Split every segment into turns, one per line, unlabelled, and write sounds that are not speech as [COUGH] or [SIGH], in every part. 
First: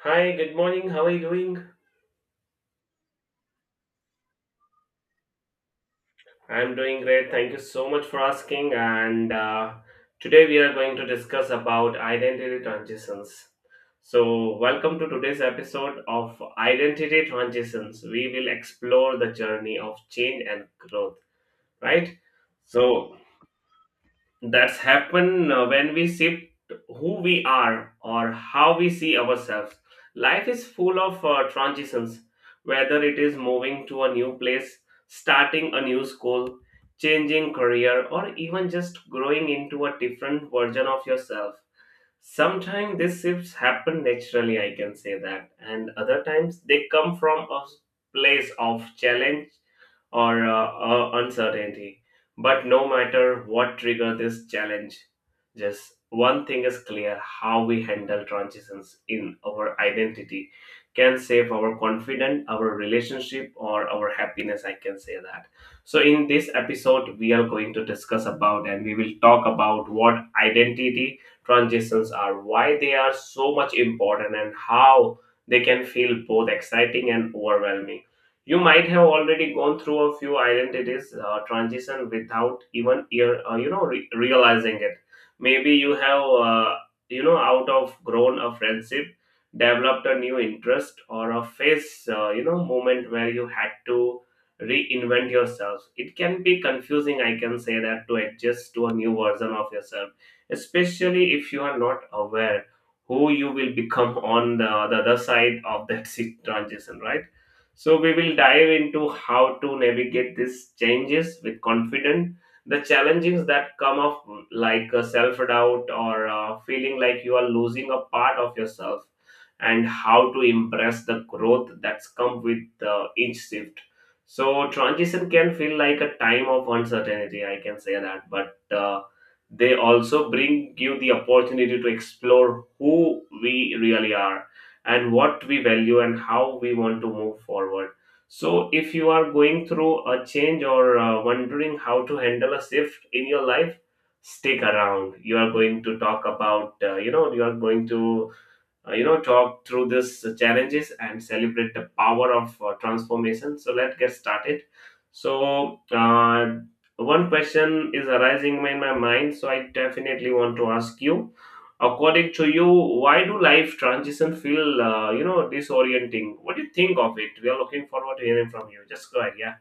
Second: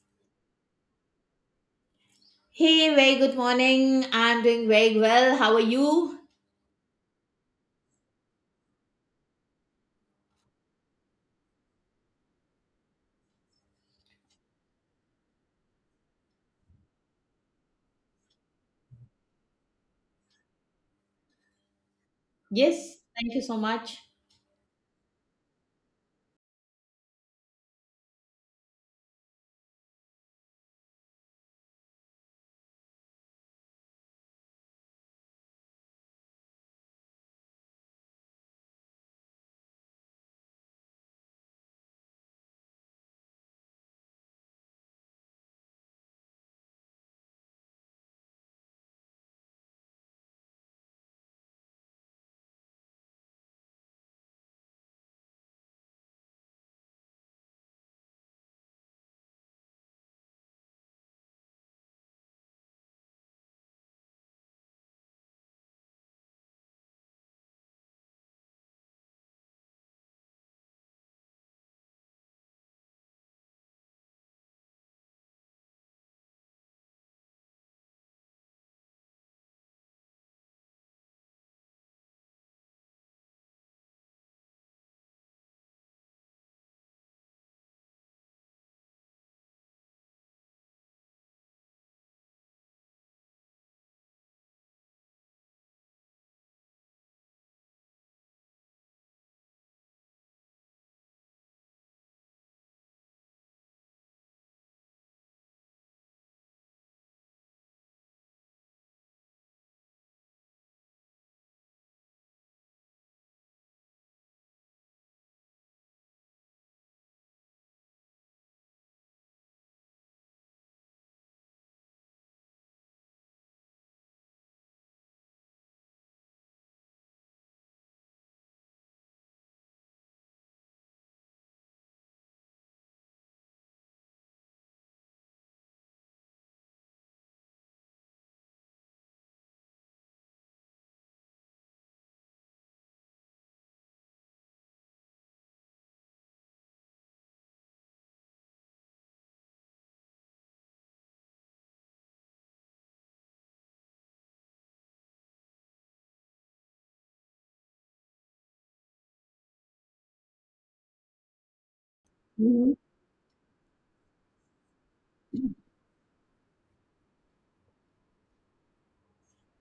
Hi, good morning. How are you doing?
Hey, very good morning. I'm doing very well. How are you?
I'm doing great. Thank you so much for asking. And Today we are going to discuss about identity transitions. So, welcome to today's episode of Identity Transitions. We will explore the journey of change and growth, right?
Yes,
So,
thank you so much.
that's happen when we shift who we are or how we see ourselves. Life is full of transitions, whether it is moving to a new place, starting a new school, changing career, or even just growing into a different version of yourself. Sometimes these shifts happen naturally, I can say that, and other times they come from a place of challenge or uncertainty. But no matter what trigger this challenge, just one thing is clear: how we handle transitions in our identity can save our confidence, our relationship, or our happiness. I can say that. So, in this episode, we are going to discuss about and we will talk about what identity transitions are, why they are so much important, and how they can feel both exciting and overwhelming. You might have already gone through a few identities transition without even ear, you know re- realizing it. Maybe you have out of grown a friendship, developed a new interest, or a phase moment where you had to reinvent yourself. It can be confusing, I can say that, to adjust to a new version of yourself, especially if you are not aware who you will become on the other side of that [LAUGHS] transition, right? So we will dive into how to navigate these changes with confidence, the challenges that come up, like self-doubt or feeling like you are losing a part of yourself, and how to impress the growth that's come with each shift. So transition can feel like a time of uncertainty, I can say that, but they also bring you the opportunity to explore who we really are and what we value and how we want to move forward. So, if you are going through a change or wondering how to handle a shift in your life, stick around. You are going to talk about, you are going to talk through these challenges and celebrate the power of transformation. So let's get started. so uh, One question is arising in my mind, so I definitely want to ask you, according to you, why do life transition feel disorienting? What do you think of it? We are looking forward to hearing from you. Just go ahead. Yeah.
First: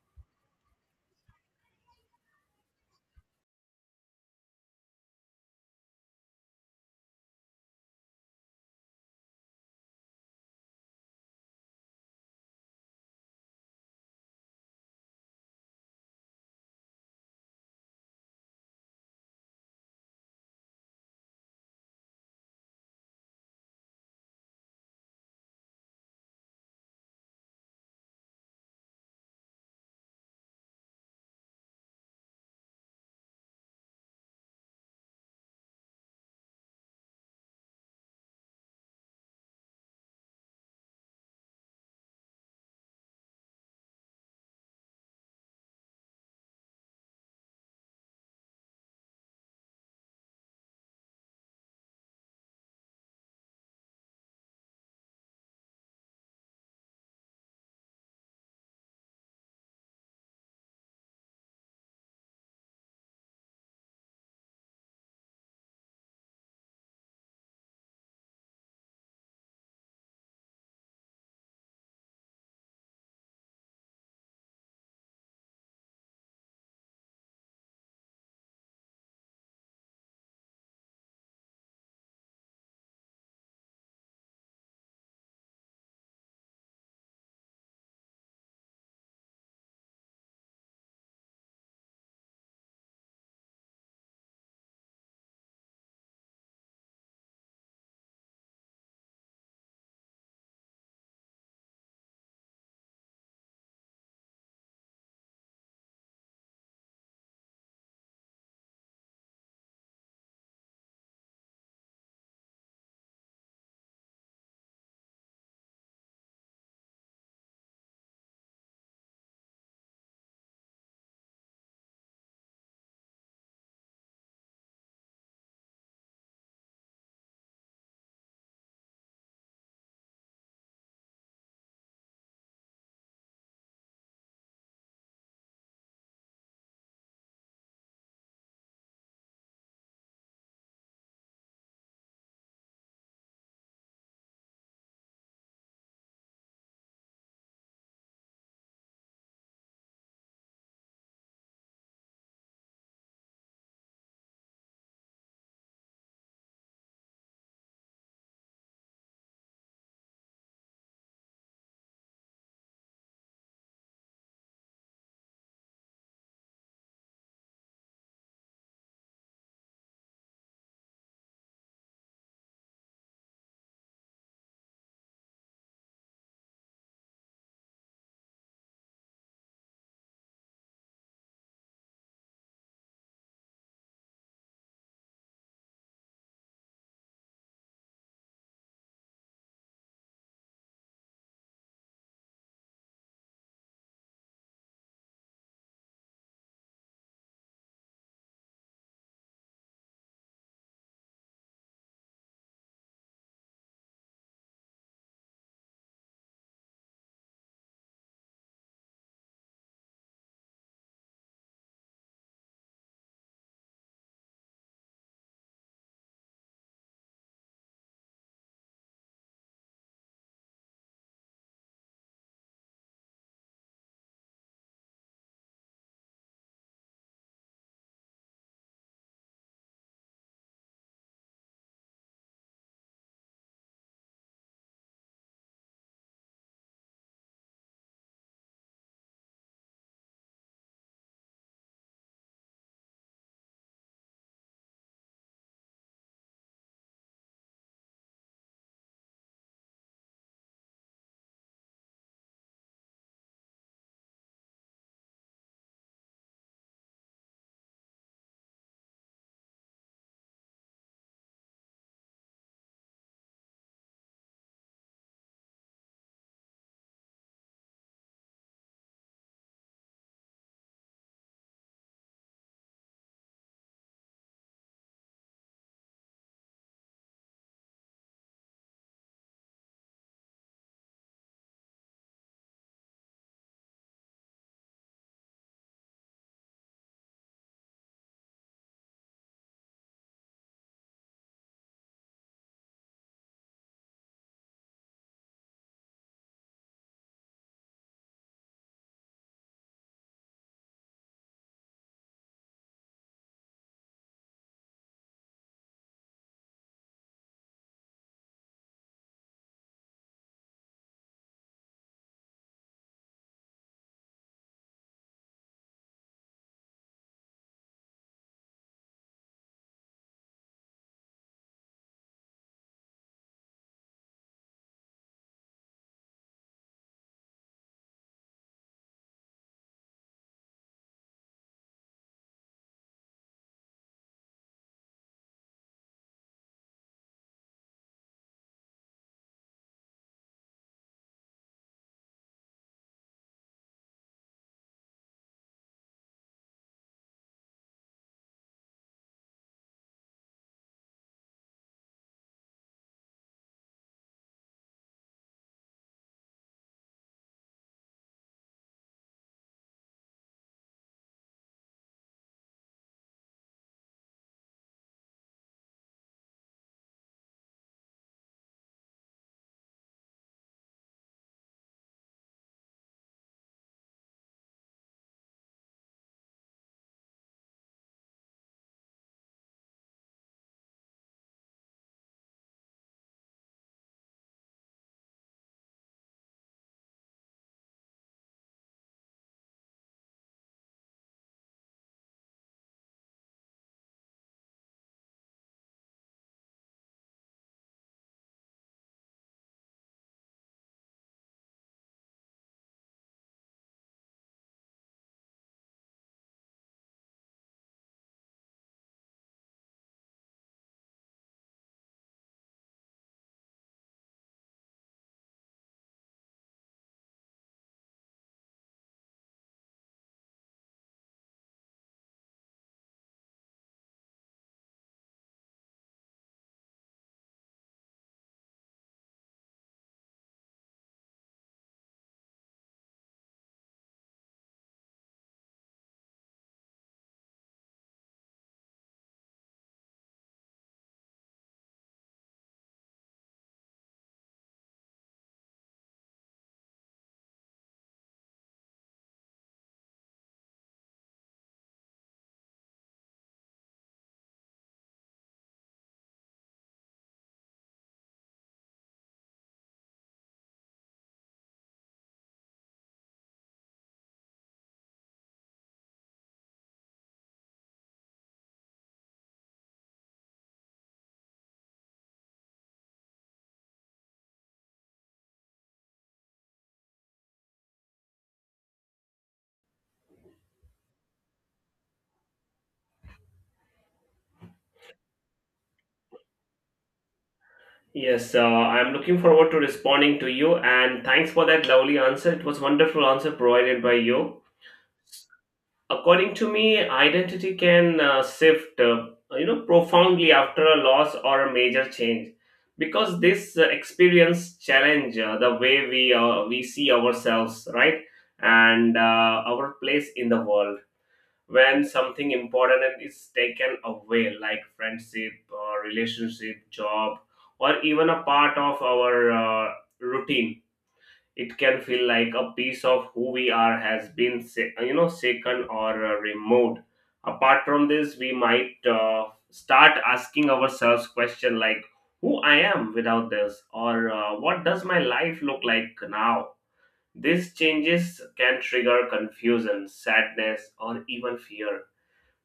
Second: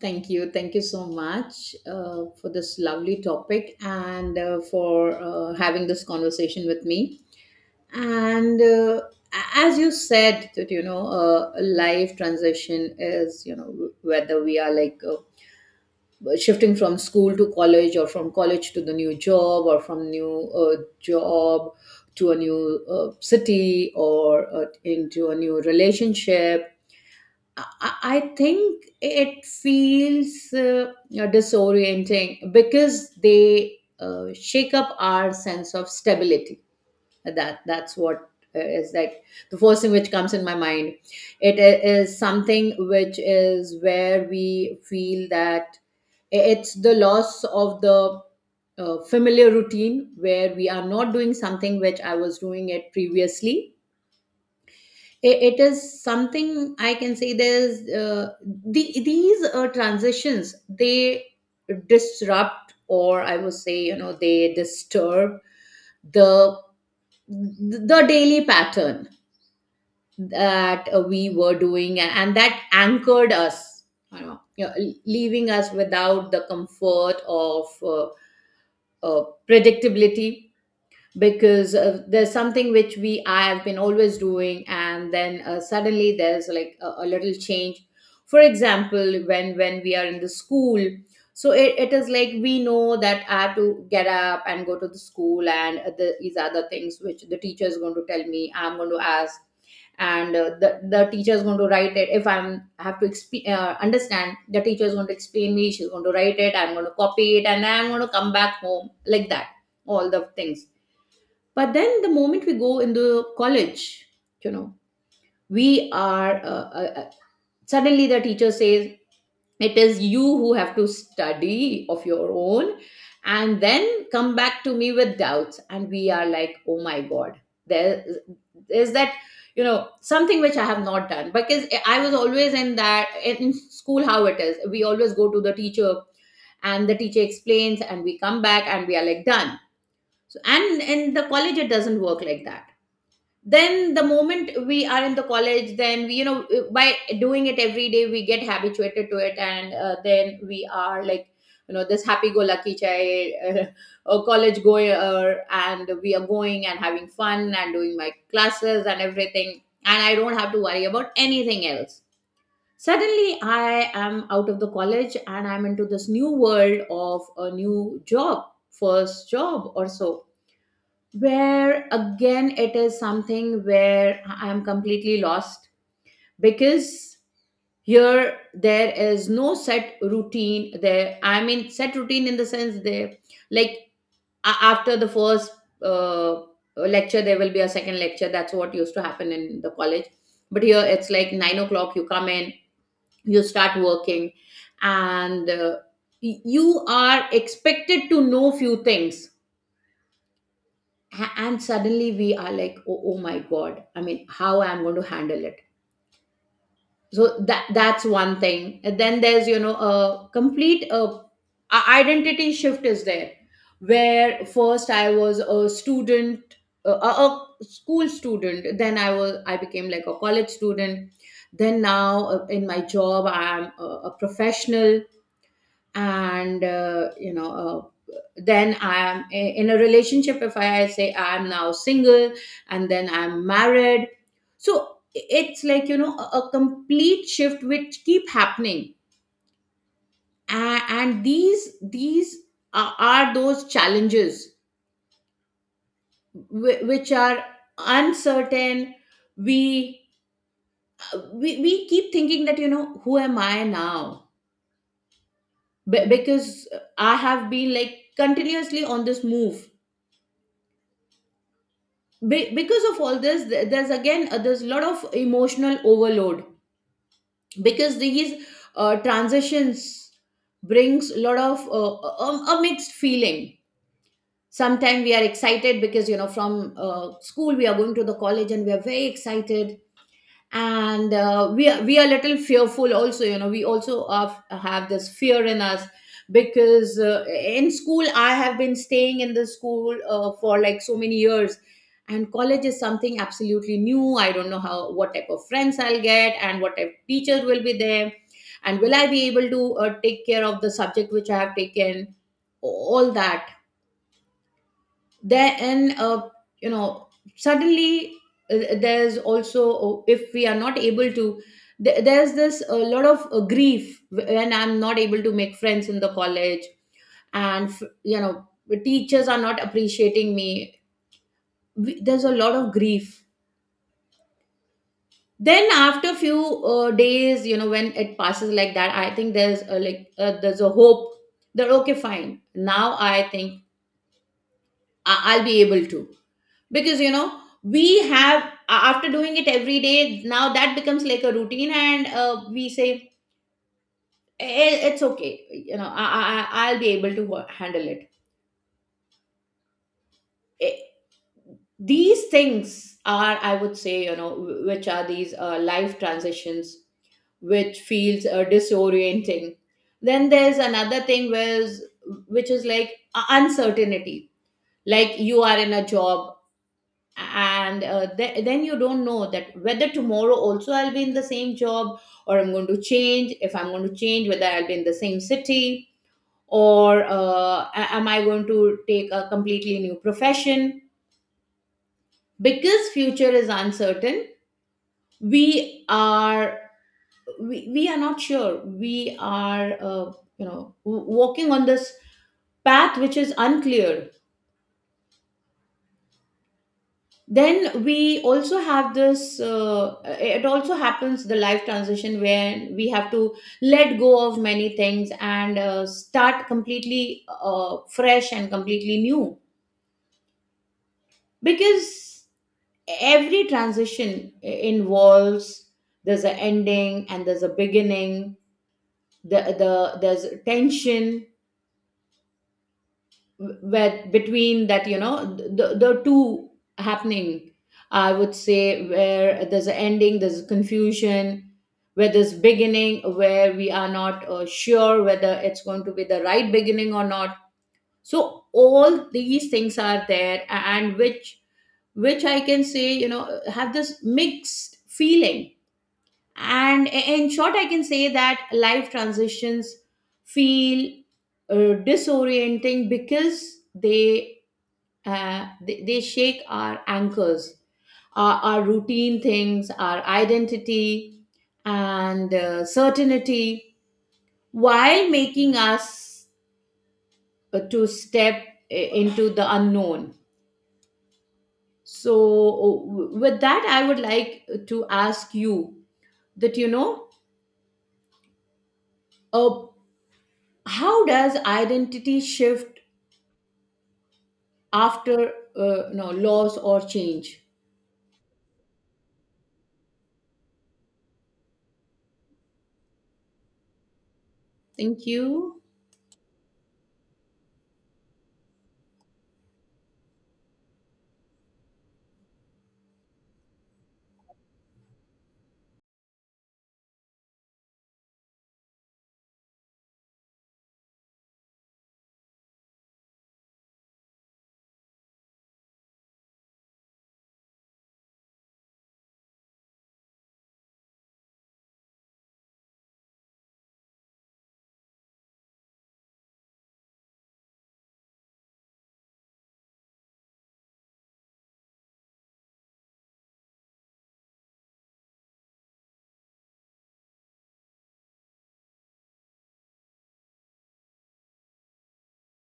Thank you. Thank you so much for this lovely topic and for having this conversation with me. And as you said, that you know, life transition is, you know, whether we are like shifting from school to college, or from college to the new job, or from new job to a new city, or into a new relationship. I think it feels disorienting because they shake up our sense of stability. That's what is like the first thing which comes in my mind. It is something which is where we feel that it's the loss of the familiar routine, where we are not doing something which I was doing it previously. It is something, I can say there's these transitions, they disrupt, or I would say, you know, they disturb the the daily pattern that we were doing and that anchored us, you know, leaving us without the comfort of predictability. Because there's something which we I have been always doing, and then suddenly there's like a little change. For example, when we are in the school, so it is like we know that I have to get up and go to the school, and these are the things which the teacher is going to tell me. I'm going to ask, and the teacher is going to write it. If I have to understand, the teacher is going to explain me. She's going to write it. I'm going to copy it, and I'm going to come back home like that. All the things. But then the moment we go in the college, you know, we are suddenly the teacher says it is you who have to study of your own, and then come back to me with doubts. And we are like, oh my god, there is that, you know, something which I have not done, because I was always in that in school. How it is, we always go to the teacher and the teacher explains, and we come back and we are like done. So, and in the college it doesn't work like that. Then the moment we are in the college, then we, you know, by doing it every day, we get habituated to it, and then we are like, you know, this happy go lucky child, a college goer, and we are going and having fun and doing my classes and everything, and I don't have to worry about anything else. Suddenly I am out of the college and I'm into this new world of a new job, first job or so, where again it is something where I am completely lost. Because here there is no set routine. There, I mean set routine in the sense, there, like after the first uh, lecture there will be a second lecture, that's what used to happen in the college. But here it's like nine o'clock you come in, you start working, and you are expected to know few things. And suddenly we are like, oh, oh my god, I mean, how I'm going to handle it. So that's one thing. And then there's, you know, a complete identity shift is there, where first I was a student, a school student, then I was, I became like a college student, then now in my job I'm a professional. And you know, then I am in a relationship. If I say I am now single, and then I'm married. So it's like, you know, a complete shift which keep happening. And these are those challenges which are uncertain. We, we we keep thinking that, you know, who am I now? Because I have been like continuously on this move. Because of all this, there's again there's a lot of emotional overload, because these transitions brings a lot of a mixed feeling. Sometimes we are excited because, you know, from school we are going to the college and we are very excited. And we are a little fearful also, you know, we also have this fear in us. Because in school I have been staying in the school for like so many years, and college is something absolutely new. I don't know how, what type of friends I'll get, and what type of teachers will be there, and will I be able to take care of the subject which I have taken, all that. Then and you know, suddenly, there's also, oh, if we are not able to, there's this a lot of grief when I'm not able to make friends in the college, and you know, the teachers are not appreciating me. There's a lot of grief. Then after a few days, you know, when it passes like that, I think there's like there's a hope that, okay, fine, now I think I'll be able to, because, you know, we have after doing it every day, now that becomes like a routine. And we say, "Eh, it's okay, you know, I'll be able to handle it. Eh, these things are, I would say, you know, which are these life transitions which feels disorienting. Then there's another thing where's, which is like uncertainty. Like you are in a job, and then you don't know that whether tomorrow also I'll be in the same job, or I'm going to change. If I'm going to change, whether I'll be in the same city, or am I going to take a completely new profession? Because future is uncertain. we are we are not sure. We are you know, walking on this path which is unclear. Then we also have this, it also happens, the life transition where we have to let go of many things, and start completely fresh and completely new. Because every transition involves, there's an ending and there's a beginning. There's tension where between that, you know, the two happening, I would say, where there's an ending there's confusion, where there's beginning where we are not sure whether it's going to be the right beginning or not. So all these things are there, and which I can say, you know, have this mixed feeling. And in short, I can say that life transitions feel disorienting because they they shake our anchors, our routine things, our identity, and certainty, while making us to step into the unknown. So, with that, I would like to ask you that, you know, uh, how does identity shift after no loss or change?
Yes, I'm looking forward to responding to you, and thanks for that lovely answer. It was wonderful answer provided by you.
Thank you.
According to me, identity can shift profoundly after a loss or a major change, because this experience challenge the way we see ourselves, right? And our place in the world. When something important is taken away, like friendship or relationship, job, or even a part of our uh, routine, it can feel like a piece of who we are has been shaken or removed. Apart from this, we might start asking ourselves question like who I am without this or what does my life look like now. These changes can trigger confusion, sadness, or even fear,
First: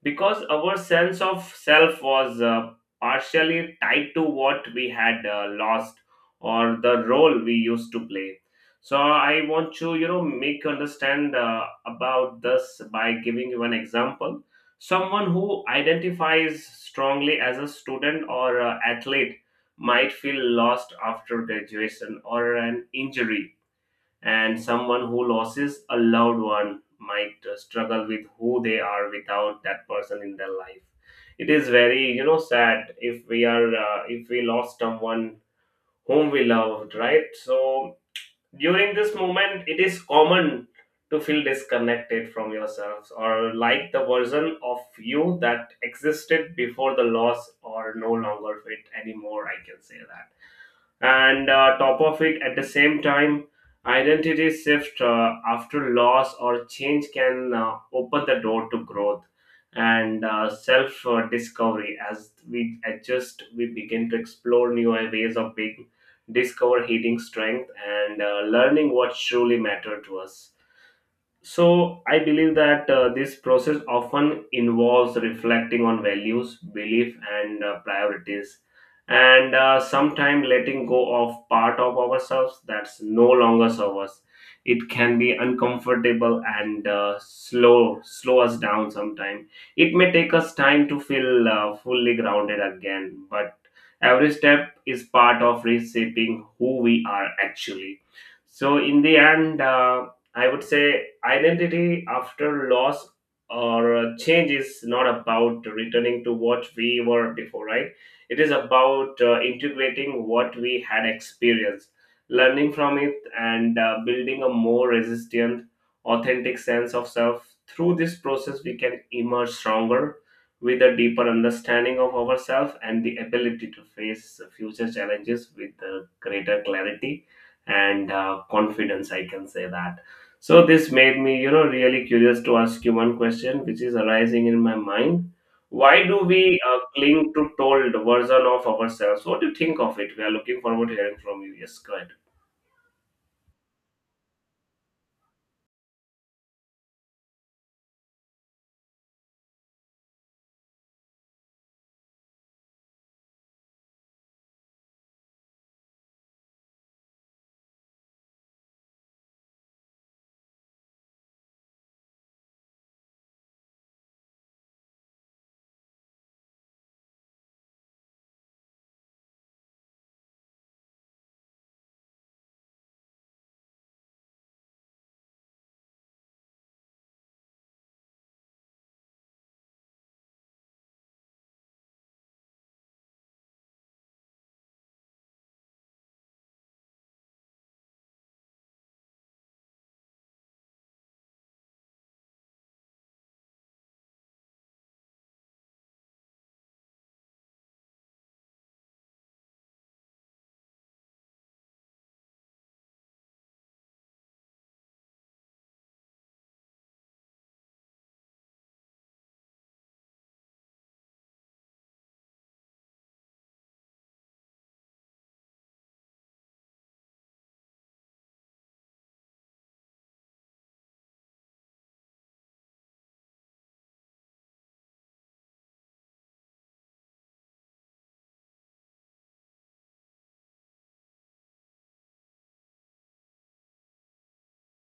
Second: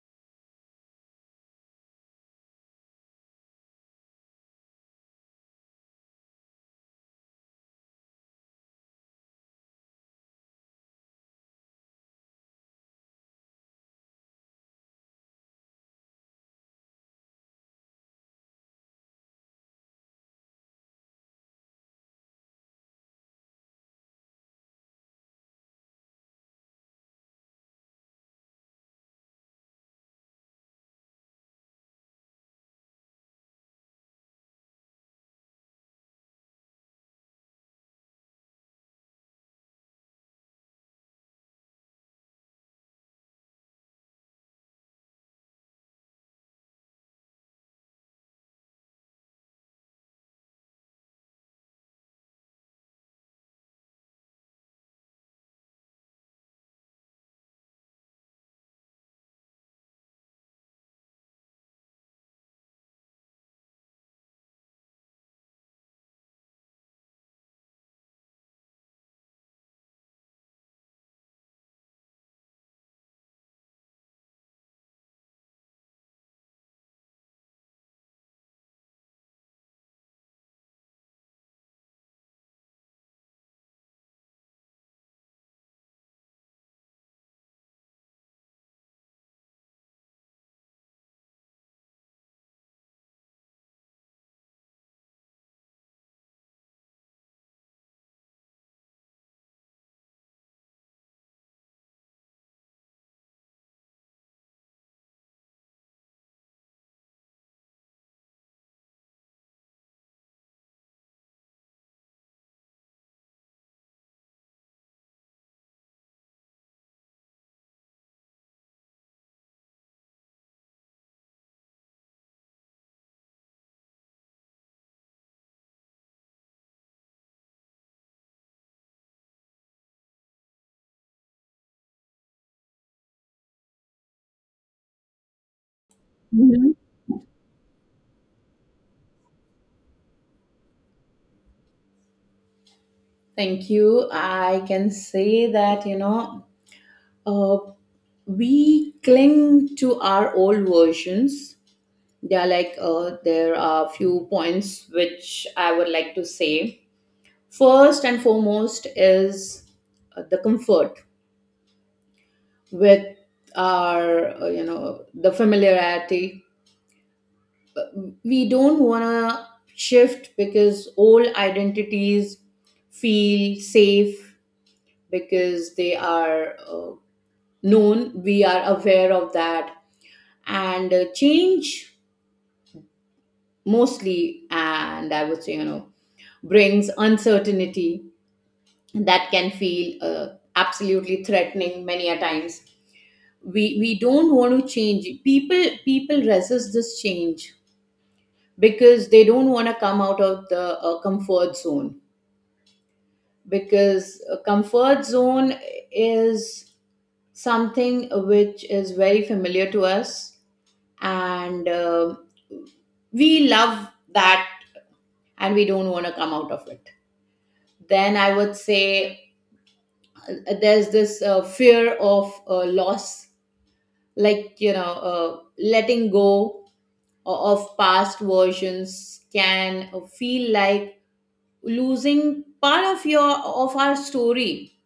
because our sense of self was partially tied to what we had lost or the role we used to play. So I want to, you know, make you understand about this by giving you an example. Someone who identifies strongly as a student or athlete might feel lost after graduation or an injury, and someone who loses a loved one might struggle with who they are without that person in their life. It is very, you know, sad if we are if we lost someone whom we loved, right? So during this moment, it is common to feel disconnected from yourselves, or like the version of you that existed before the loss or no longer fit anymore, I can say that. And top of it, at the same time, identity shift after loss or change can open the door to growth and self discovery. As we adjust, we begin to explore new ways of being, discover hidden strength, and learning what truly matter to us. So, I believe that this process often involves reflecting on values, belief, and priorities, and sometimes letting go of part of ourselves that's no longer serves us. It can be uncomfortable and slow us down sometimes. It may take us time to feel fully grounded again, but every step is part of reshaping who we are actually. So, in the end, I would say identity after loss or change is not about returning to what we were before, right? It is about integrating what we had experienced, learning from it, and building a more resilient, authentic sense of self. Through this process, we can emerge stronger with a deeper understanding of ourselves and the ability to face future challenges with greater clarity and confidence. I can say that. So this made me, you know, really curious to ask you one question, which is arising in my mind. Why do we
Mhm.
cling to told version of ourselves? What do you think of it? We are looking forward to hearing from you. Yes, go ahead.
Thank you. I can say that, you know, uh, we cling to our old versions. Yeah, like there are few points which I would like to say. First and foremost is the comfort with our, you know, the familiarity. We don't want to shift, because old identities feel safe because they are known. We are aware of that, and change mostly, and I would say, brings uncertainty that can feel absolutely threatening many a times. We don't want to change. People resist this change because they don't want to come out of the comfort zone, because a comfort zone is something which is very familiar to us, and we love that and we don't want to come out of it. Then I would say, uh, there's this fear of loss, like, letting go of past versions can feel like losing part of your, of our story.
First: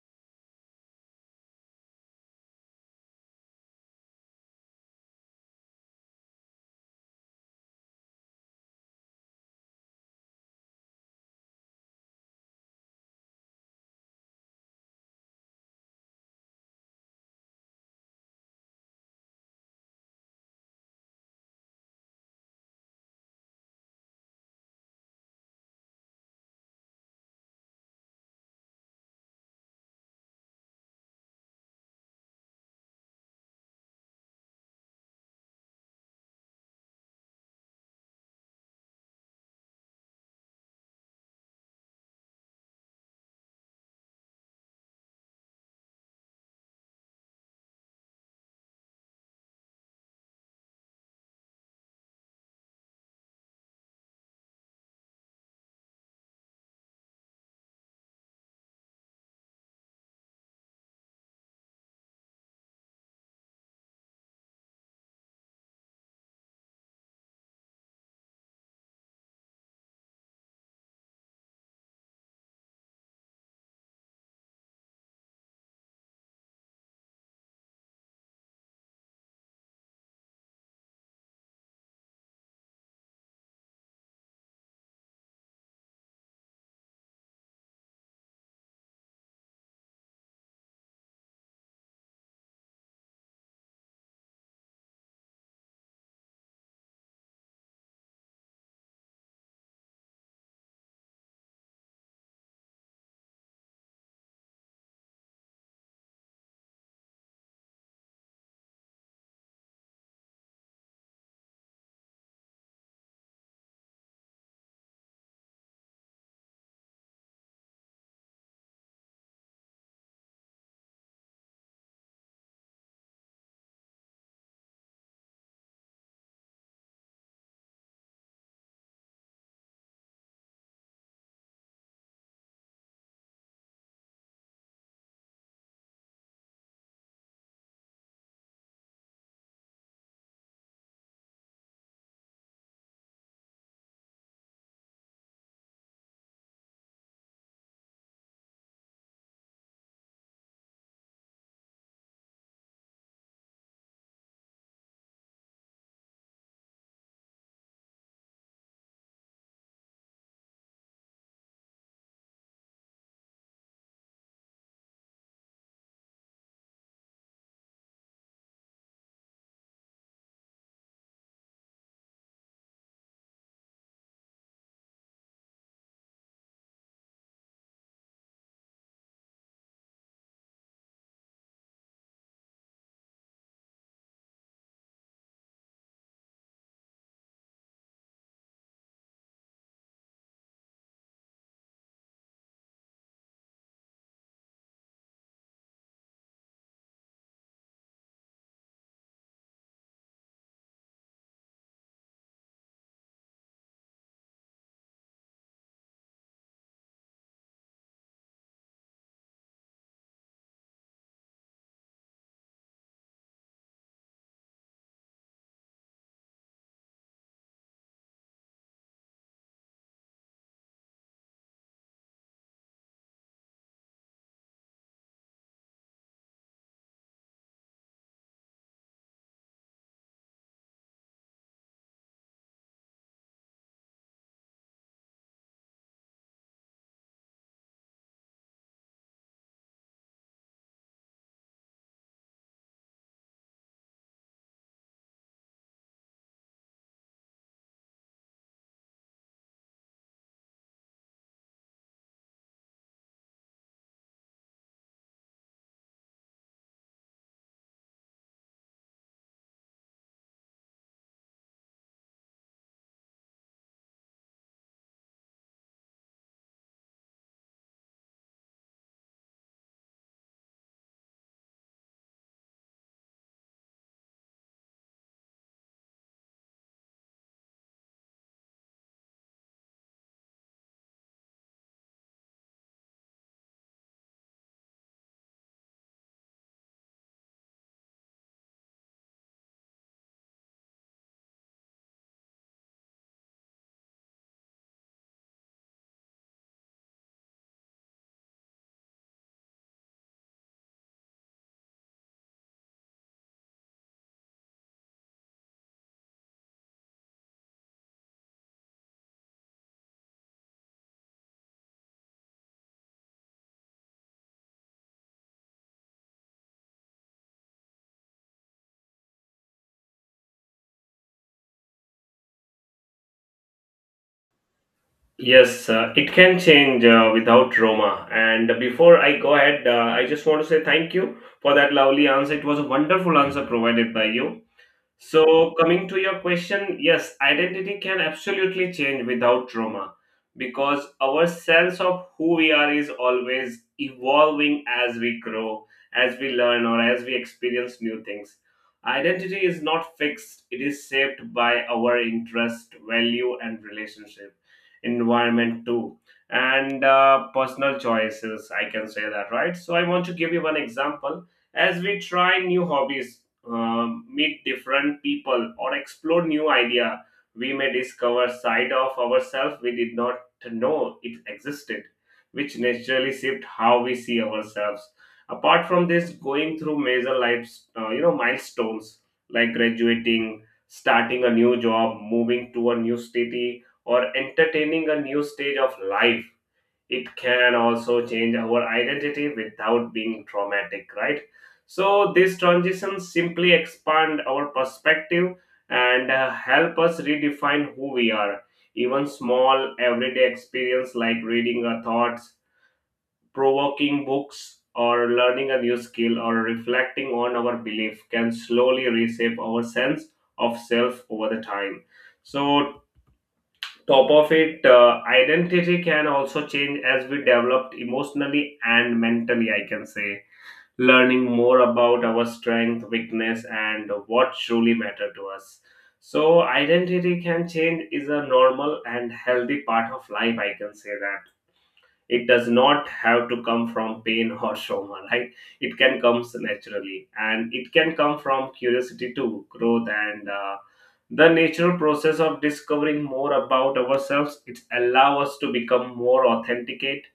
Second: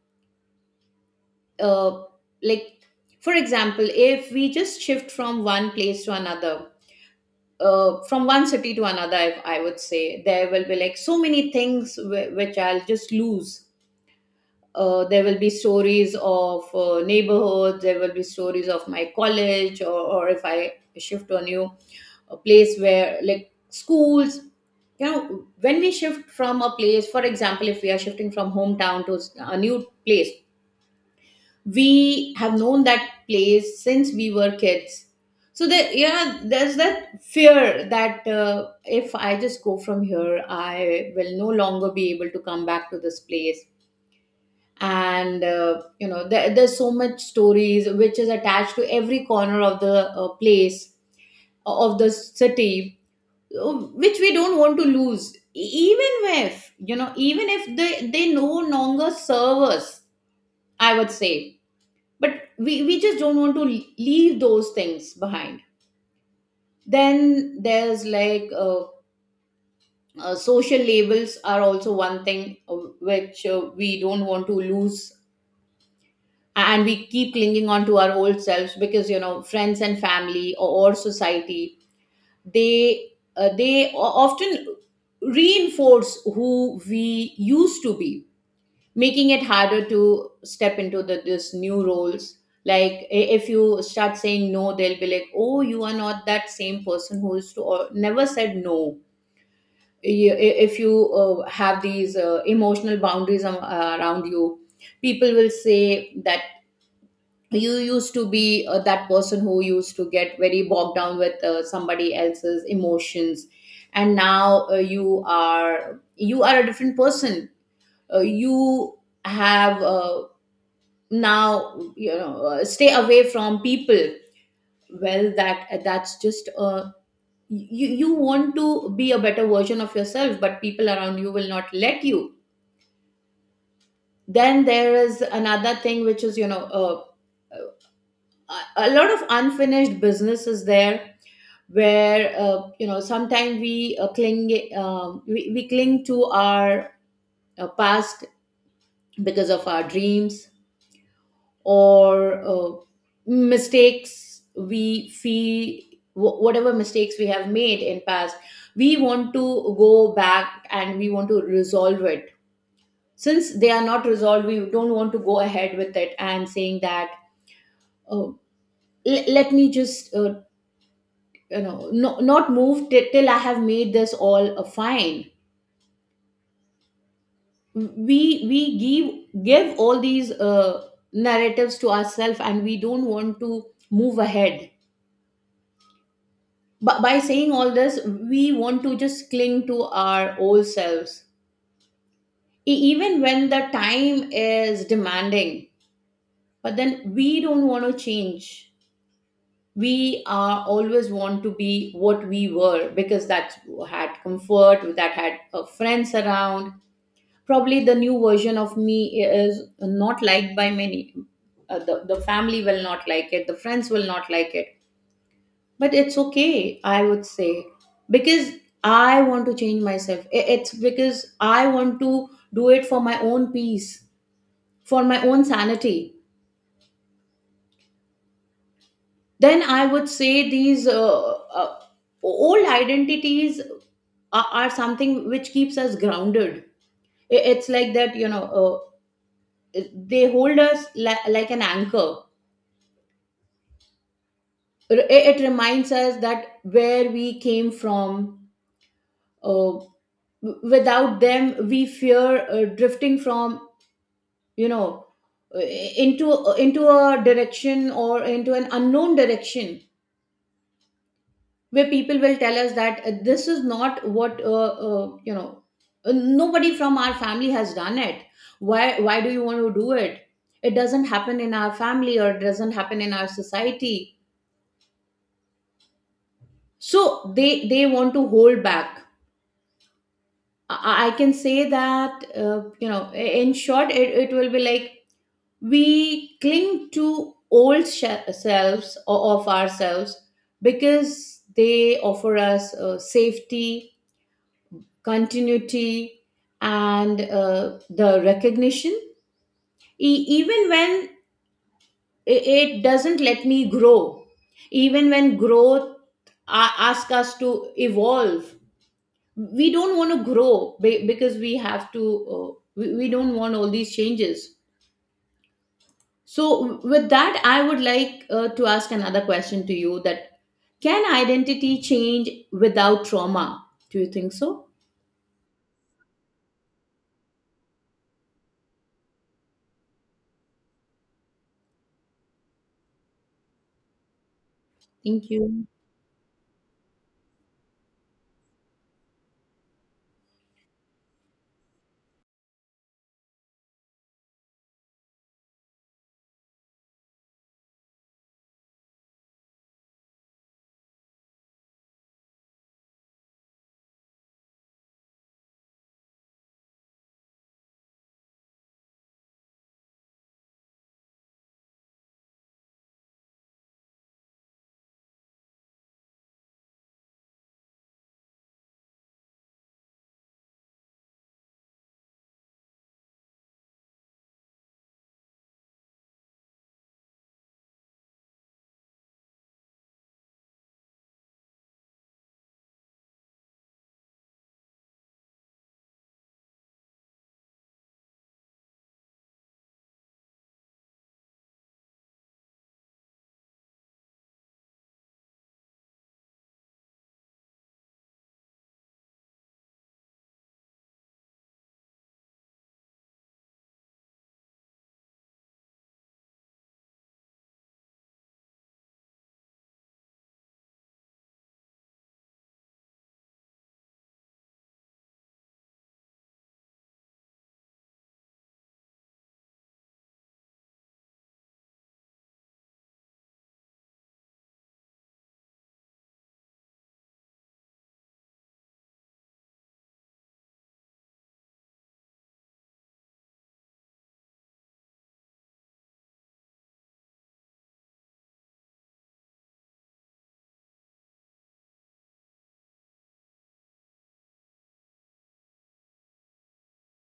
uh, like, for example, if we just shift from one place to another, from one city to another, I would say there will be like so many things which I'll just lose. There will be stories of neighborhoods, there will be stories of my college, or if I shift to a new, a place where, like, schools, you know. When we shift from a place, for example, if we are shifting from hometown to a new place, we have known that place since we were kids. So there, yeah, there's that fear that, if I just go from here, I will no longer be able to come back to this place. And you know, there's so much stories which is attached to every corner of the place, of the city, which we don't want to lose. Even if, you know, even if they no longer serve us, I would say. But we just don't want to leave those things behind. Then there's like, social labels are also one thing, which we don't want to lose, and we keep clinging on to our old selves, because, you know, friends and family, or society, they they often reinforce who we used to be, making it harder to step into the this new roles. Like, if you start saying no, they'll be like, oh, you are not that same person who used to, or never said no. If you have these emotional boundaries, around you, people will say that you used to be that person who used to get very bogged down with somebody else's emotions, and now you are, you are a different person. You have now, stay away from people. Well, that's just you, you want to be a better version of yourself, but people around you will not let you. Then there is another thing, which is, a lot of unfinished business is there, where, you know, sometimes we cling, we cling to our past because of our dreams, or mistakes, we feel, whatever mistakes we have made in past, we want to go back and we want to resolve it. Since they are not resolved, we don't want to go ahead with it, and saying that, oh, let me just you know, no, not move till I have made this all fine. We give all these narratives to ourselves, and we don't want to move ahead. But by saying all this, we want to just cling to our old selves, even when the time is demanding. But then we don't want to change. We are always want to be what we were, because that had comfort, that had friends around. Probably the new version of me is not liked by many. The family will not like it, the friends will not like it. But it's okay, I would say, because I want to change myself. It's because I want to do it for my own peace, for my own sanity. Then I would say, these uh, old identities are something which keeps us grounded. It's like that, you know, they hold us, like an anchor. It reminds us that where we came from. uh, Without them, we fear drifting from, you know, uh, into, into a direction, or into an unknown direction, where people will tell us that, this is not what, uh, you know nobody from our family has done it. Why do you want to do it? It doesn't happen in our family, or it doesn't happen in our society. So they want to hold back. I can say that, in short, it will be like, we cling to old selves of ourselves, because they offer us safety, continuity, and the recognition. Even when it doesn't let me grow, even when growth asks us to evolve, we don't want to grow, because we have to, we don't want all these changes. So with that, I would like to ask another question to you, that can identity change without trauma, do you think so?
Yes, it can change without trauma. And before I go ahead, I just want to say thank you for that lovely answer. It was a wonderful answer provided by you.
Thank
So,
you.
coming to your question, yes, identity can absolutely change without trauma, because our sense of who we are is always evolving as we grow, as we learn, or as we experience new things. Identity is not fixed, it is shaped by our interest, value, and relationship, environment, too, and personal choices. I can say that, right? So, I want to give you one example. As we try new hobbies, meet different people or explore new idea, we may discover side of ourselves we did not know it existed, which naturally shift how we see ourselves. Apart from this, going through major life milestones like graduating, starting a new job, moving to a new city, or entertaining a new stage of life, it can also change our identity without being traumatic, right? So these transitions simply expand our perspective and help us redefine who we are. Even small everyday experience, like reading our thoughts provoking books or learning a new skill or reflecting on our belief, can slowly reshape our sense of self over the time. So top of it, identity can also change as we developed emotionally and mentally, I can say, learning more about our strength, weakness, and what truly matter to us. So identity can change is a normal and healthy part of life, I can say that. It does not have to come from pain or trauma, right? It can come naturally, and it can come from curiosity to growth and the natural process of discovering more about ourselves. It allows us to become more authenticate,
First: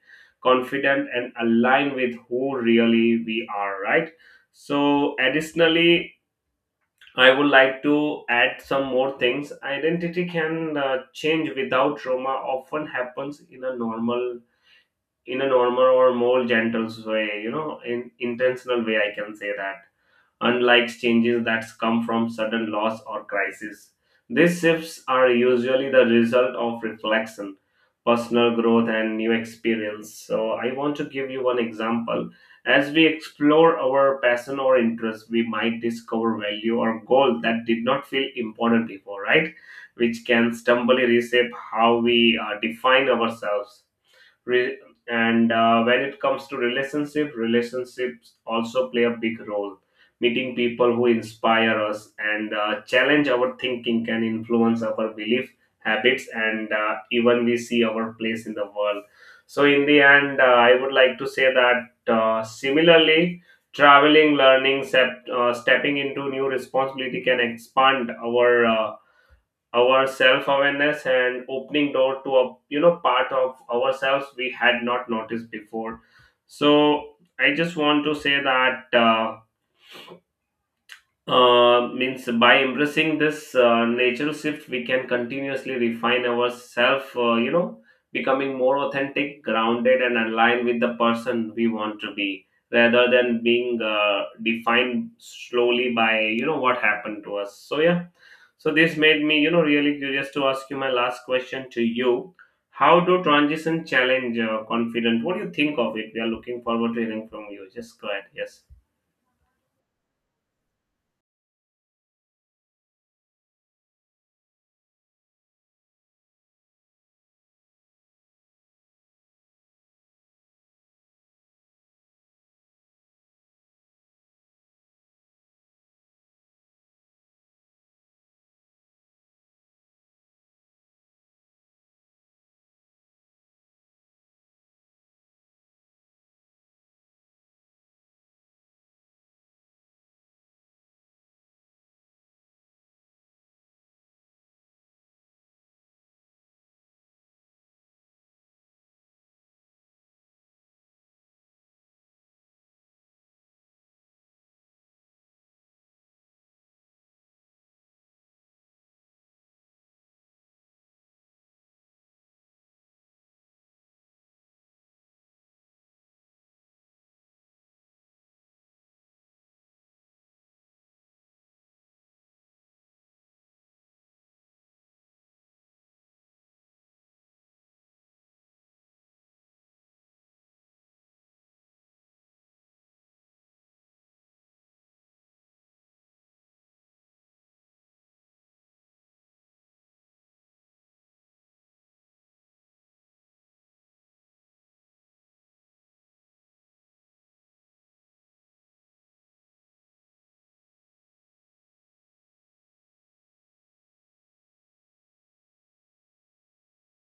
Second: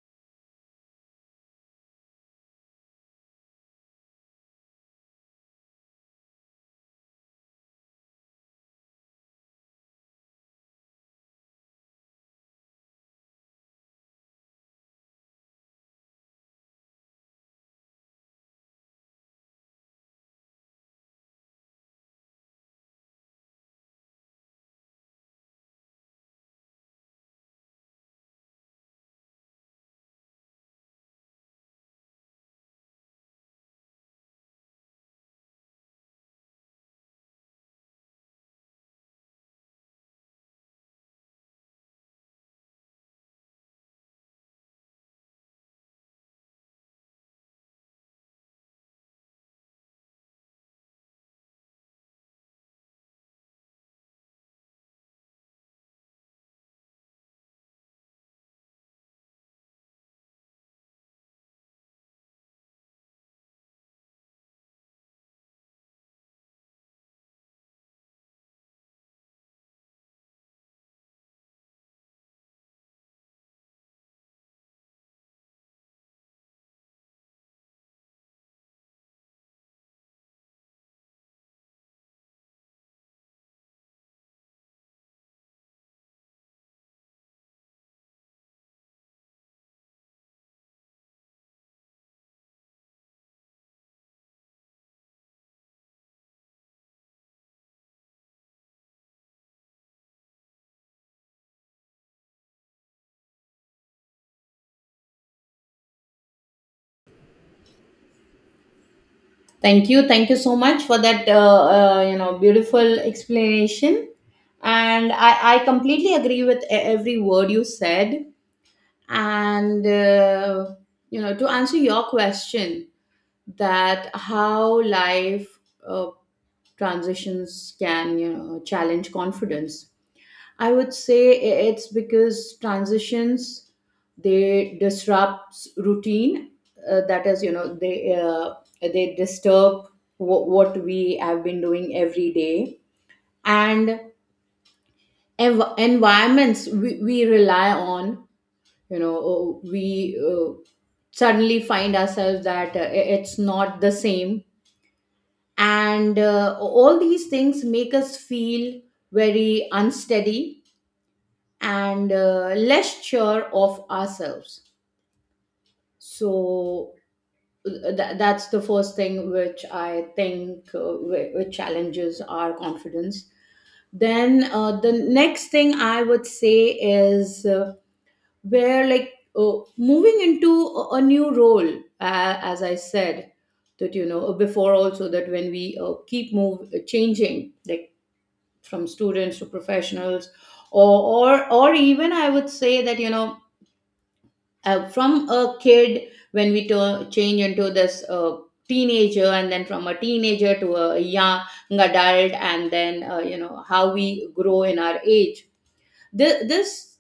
confident, and aligned with who really we are, right? So additionally, I would like to add some more things. Identity can change without trauma often happens in a normal or more gentle way, you know, in intentional way, I can say that. Unlike changes that come from sudden loss or crisis, these shifts are usually the result of reflection, personal growth, and new experience. So, I want to give you one example. As we explore our passion or interest, we might discover value or goal that did not feel important before, right? Which can stumbly reshape how we define ourselves. Re- and when it comes to relationships, also play a big role. Meeting people who inspire us and challenge our thinking can influence our belief, habits, and even we see our place in the world. So in the end, I would like to say that, similarly, traveling, learning, stepping into new responsibility can expand our self-awareness and opening door to a, you know, part of ourselves we had not noticed before. So I just want to say that means by embracing this natural shift, we can continuously refine ourselves, you know, becoming more authentic, grounded, and aligned with the person we want to be, rather than being defined slowly by, you know, what happened to us. So, yeah. So, this made me, you know, really curious to ask you my last question to you. How do transition challenge confidence? What do you think of it? We are looking forward to hearing from you. Just go ahead. Yes.
Thank you. Thank you so much for that beautiful explanation, and I completely agree with every word you said. And you know, to answer your question, that how life uh, transitions can, you know, challenge confidence. I would say it's because transitions, they disrupt routine, that is, you know, they disturb what we have been doing every day, and environments we rely on, you know. Oh, we uh, suddenly find ourselves that, it's not the same, and all these things make us feel very unsteady and less sure of ourselves. So, that's the first thing which I think which challenges our confidence. Then the next thing I would say is, where, like, moving into a new role, as I said, that you know before also, that when we keep move changing, like, from students to professionals, or even I would say that, you know, from a kid, when we change into this teenager, and then from a teenager to a young adult, and then you know, how we grow in our age. This,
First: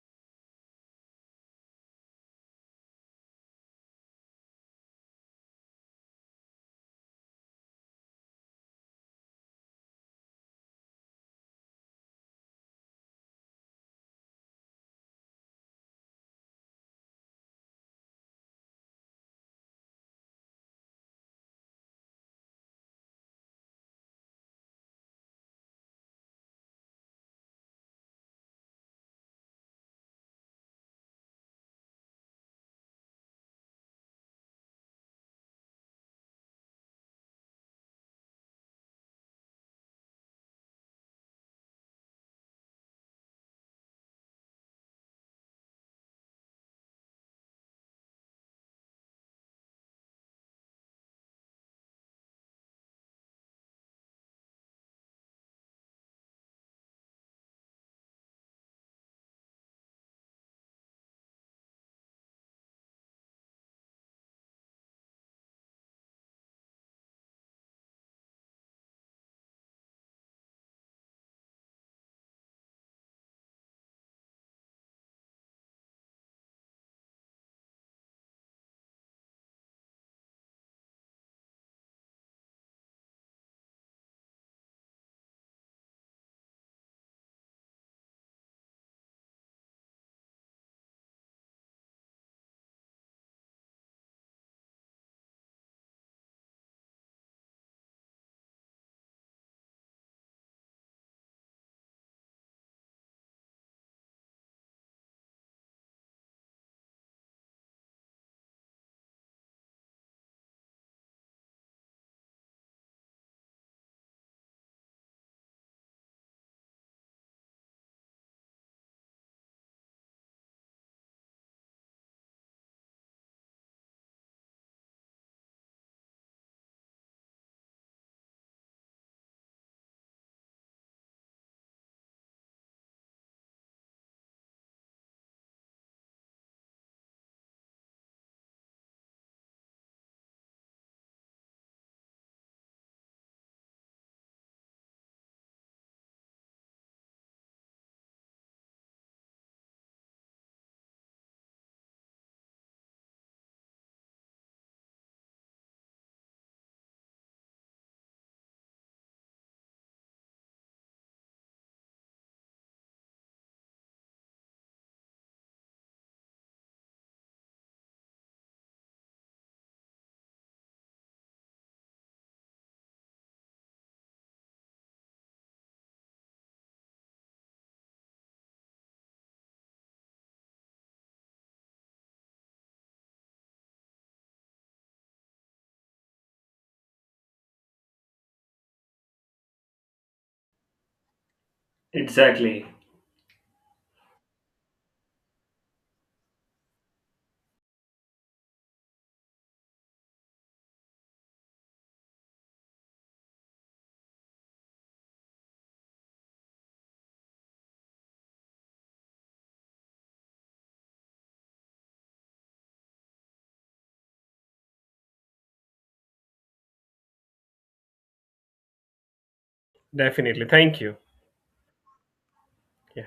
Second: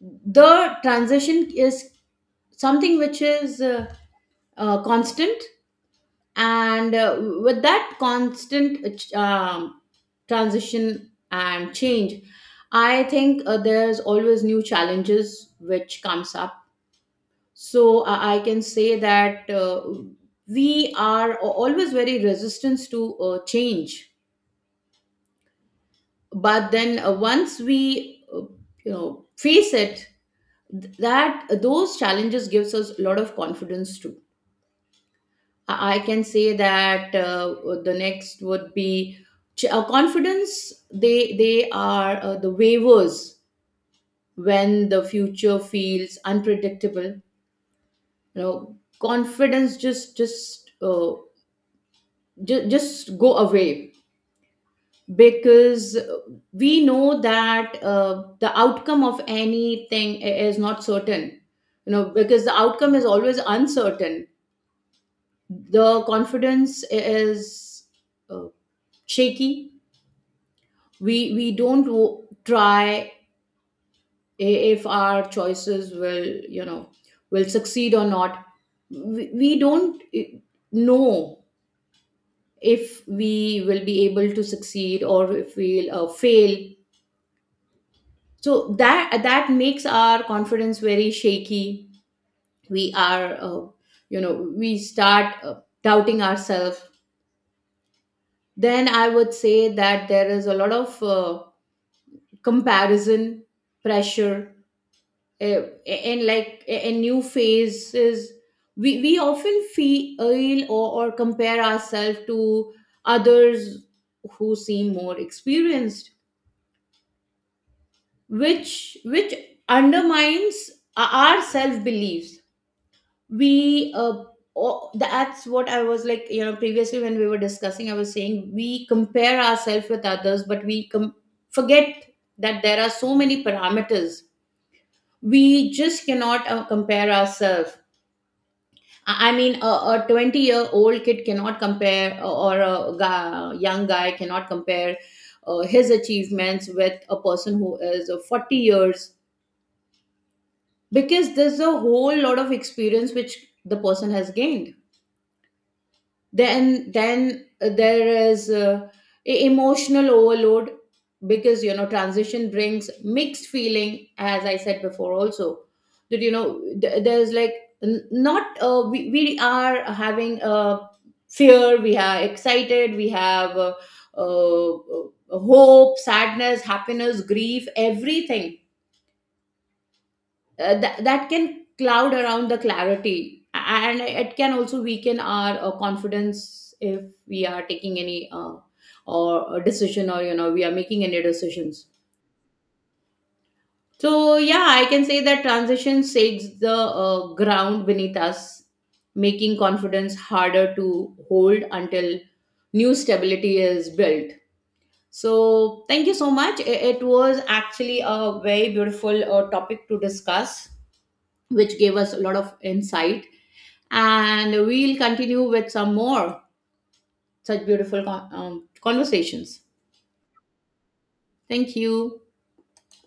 the transition is something which is constant, and with that constant transition and change, I think there's always new challenges which comes up. So I can say that, we are always very resistant to change. But then once we you know, face it, that those challenges gives us a lot of confidence too. I can say that. The next would be confidence. They are the waivers when the future feels unpredictable. You know, confidence just just go away, because we know that the outcome of anything is not certain. You know, because the outcome is always uncertain. The confidence is uh, shaky. We don't try if our choices will, you know, will succeed or not. We don't know if we will be able to succeed, or if we'll fail. So that makes our confidence very shaky. We are we start doubting ourselves. Then I would say that there is a lot of comparison pressure, and like a new phases. We often feel, or compare ourselves to others who seem more experienced, which undermines our self beliefs. We that's what I was, like, you know, previously, when we were discussing, I was saying we compare ourselves with others, but we forget that there are so many parameters, we just cannot compare ourselves. I mean, a 20-year-old kid cannot compare, or a young guy cannot compare his achievements with a person who is 40 years, because there's a whole lot of experience which the person has gained. Then There is emotional overload, because, you know, transition brings mixed feeling, as I said before also, that you know, there's like, not, we are having fear, we are excited, we have uh, uh, hope, sadness, happiness, grief, everything. That can cloud around the clarity, and it can also weaken our confidence, if we are taking any or a decision, or, you know, we are making any decisions.
Exactly.
So yeah, I can say that transition shakes the ground beneath us, making confidence harder to hold until new stability is built. So thank you so much. It was actually a very beautiful topic to discuss, which gave us a lot of insight. And we'll continue with some more such beautiful conversations.
Definitely. Thank you.
Thank you.
Yeah.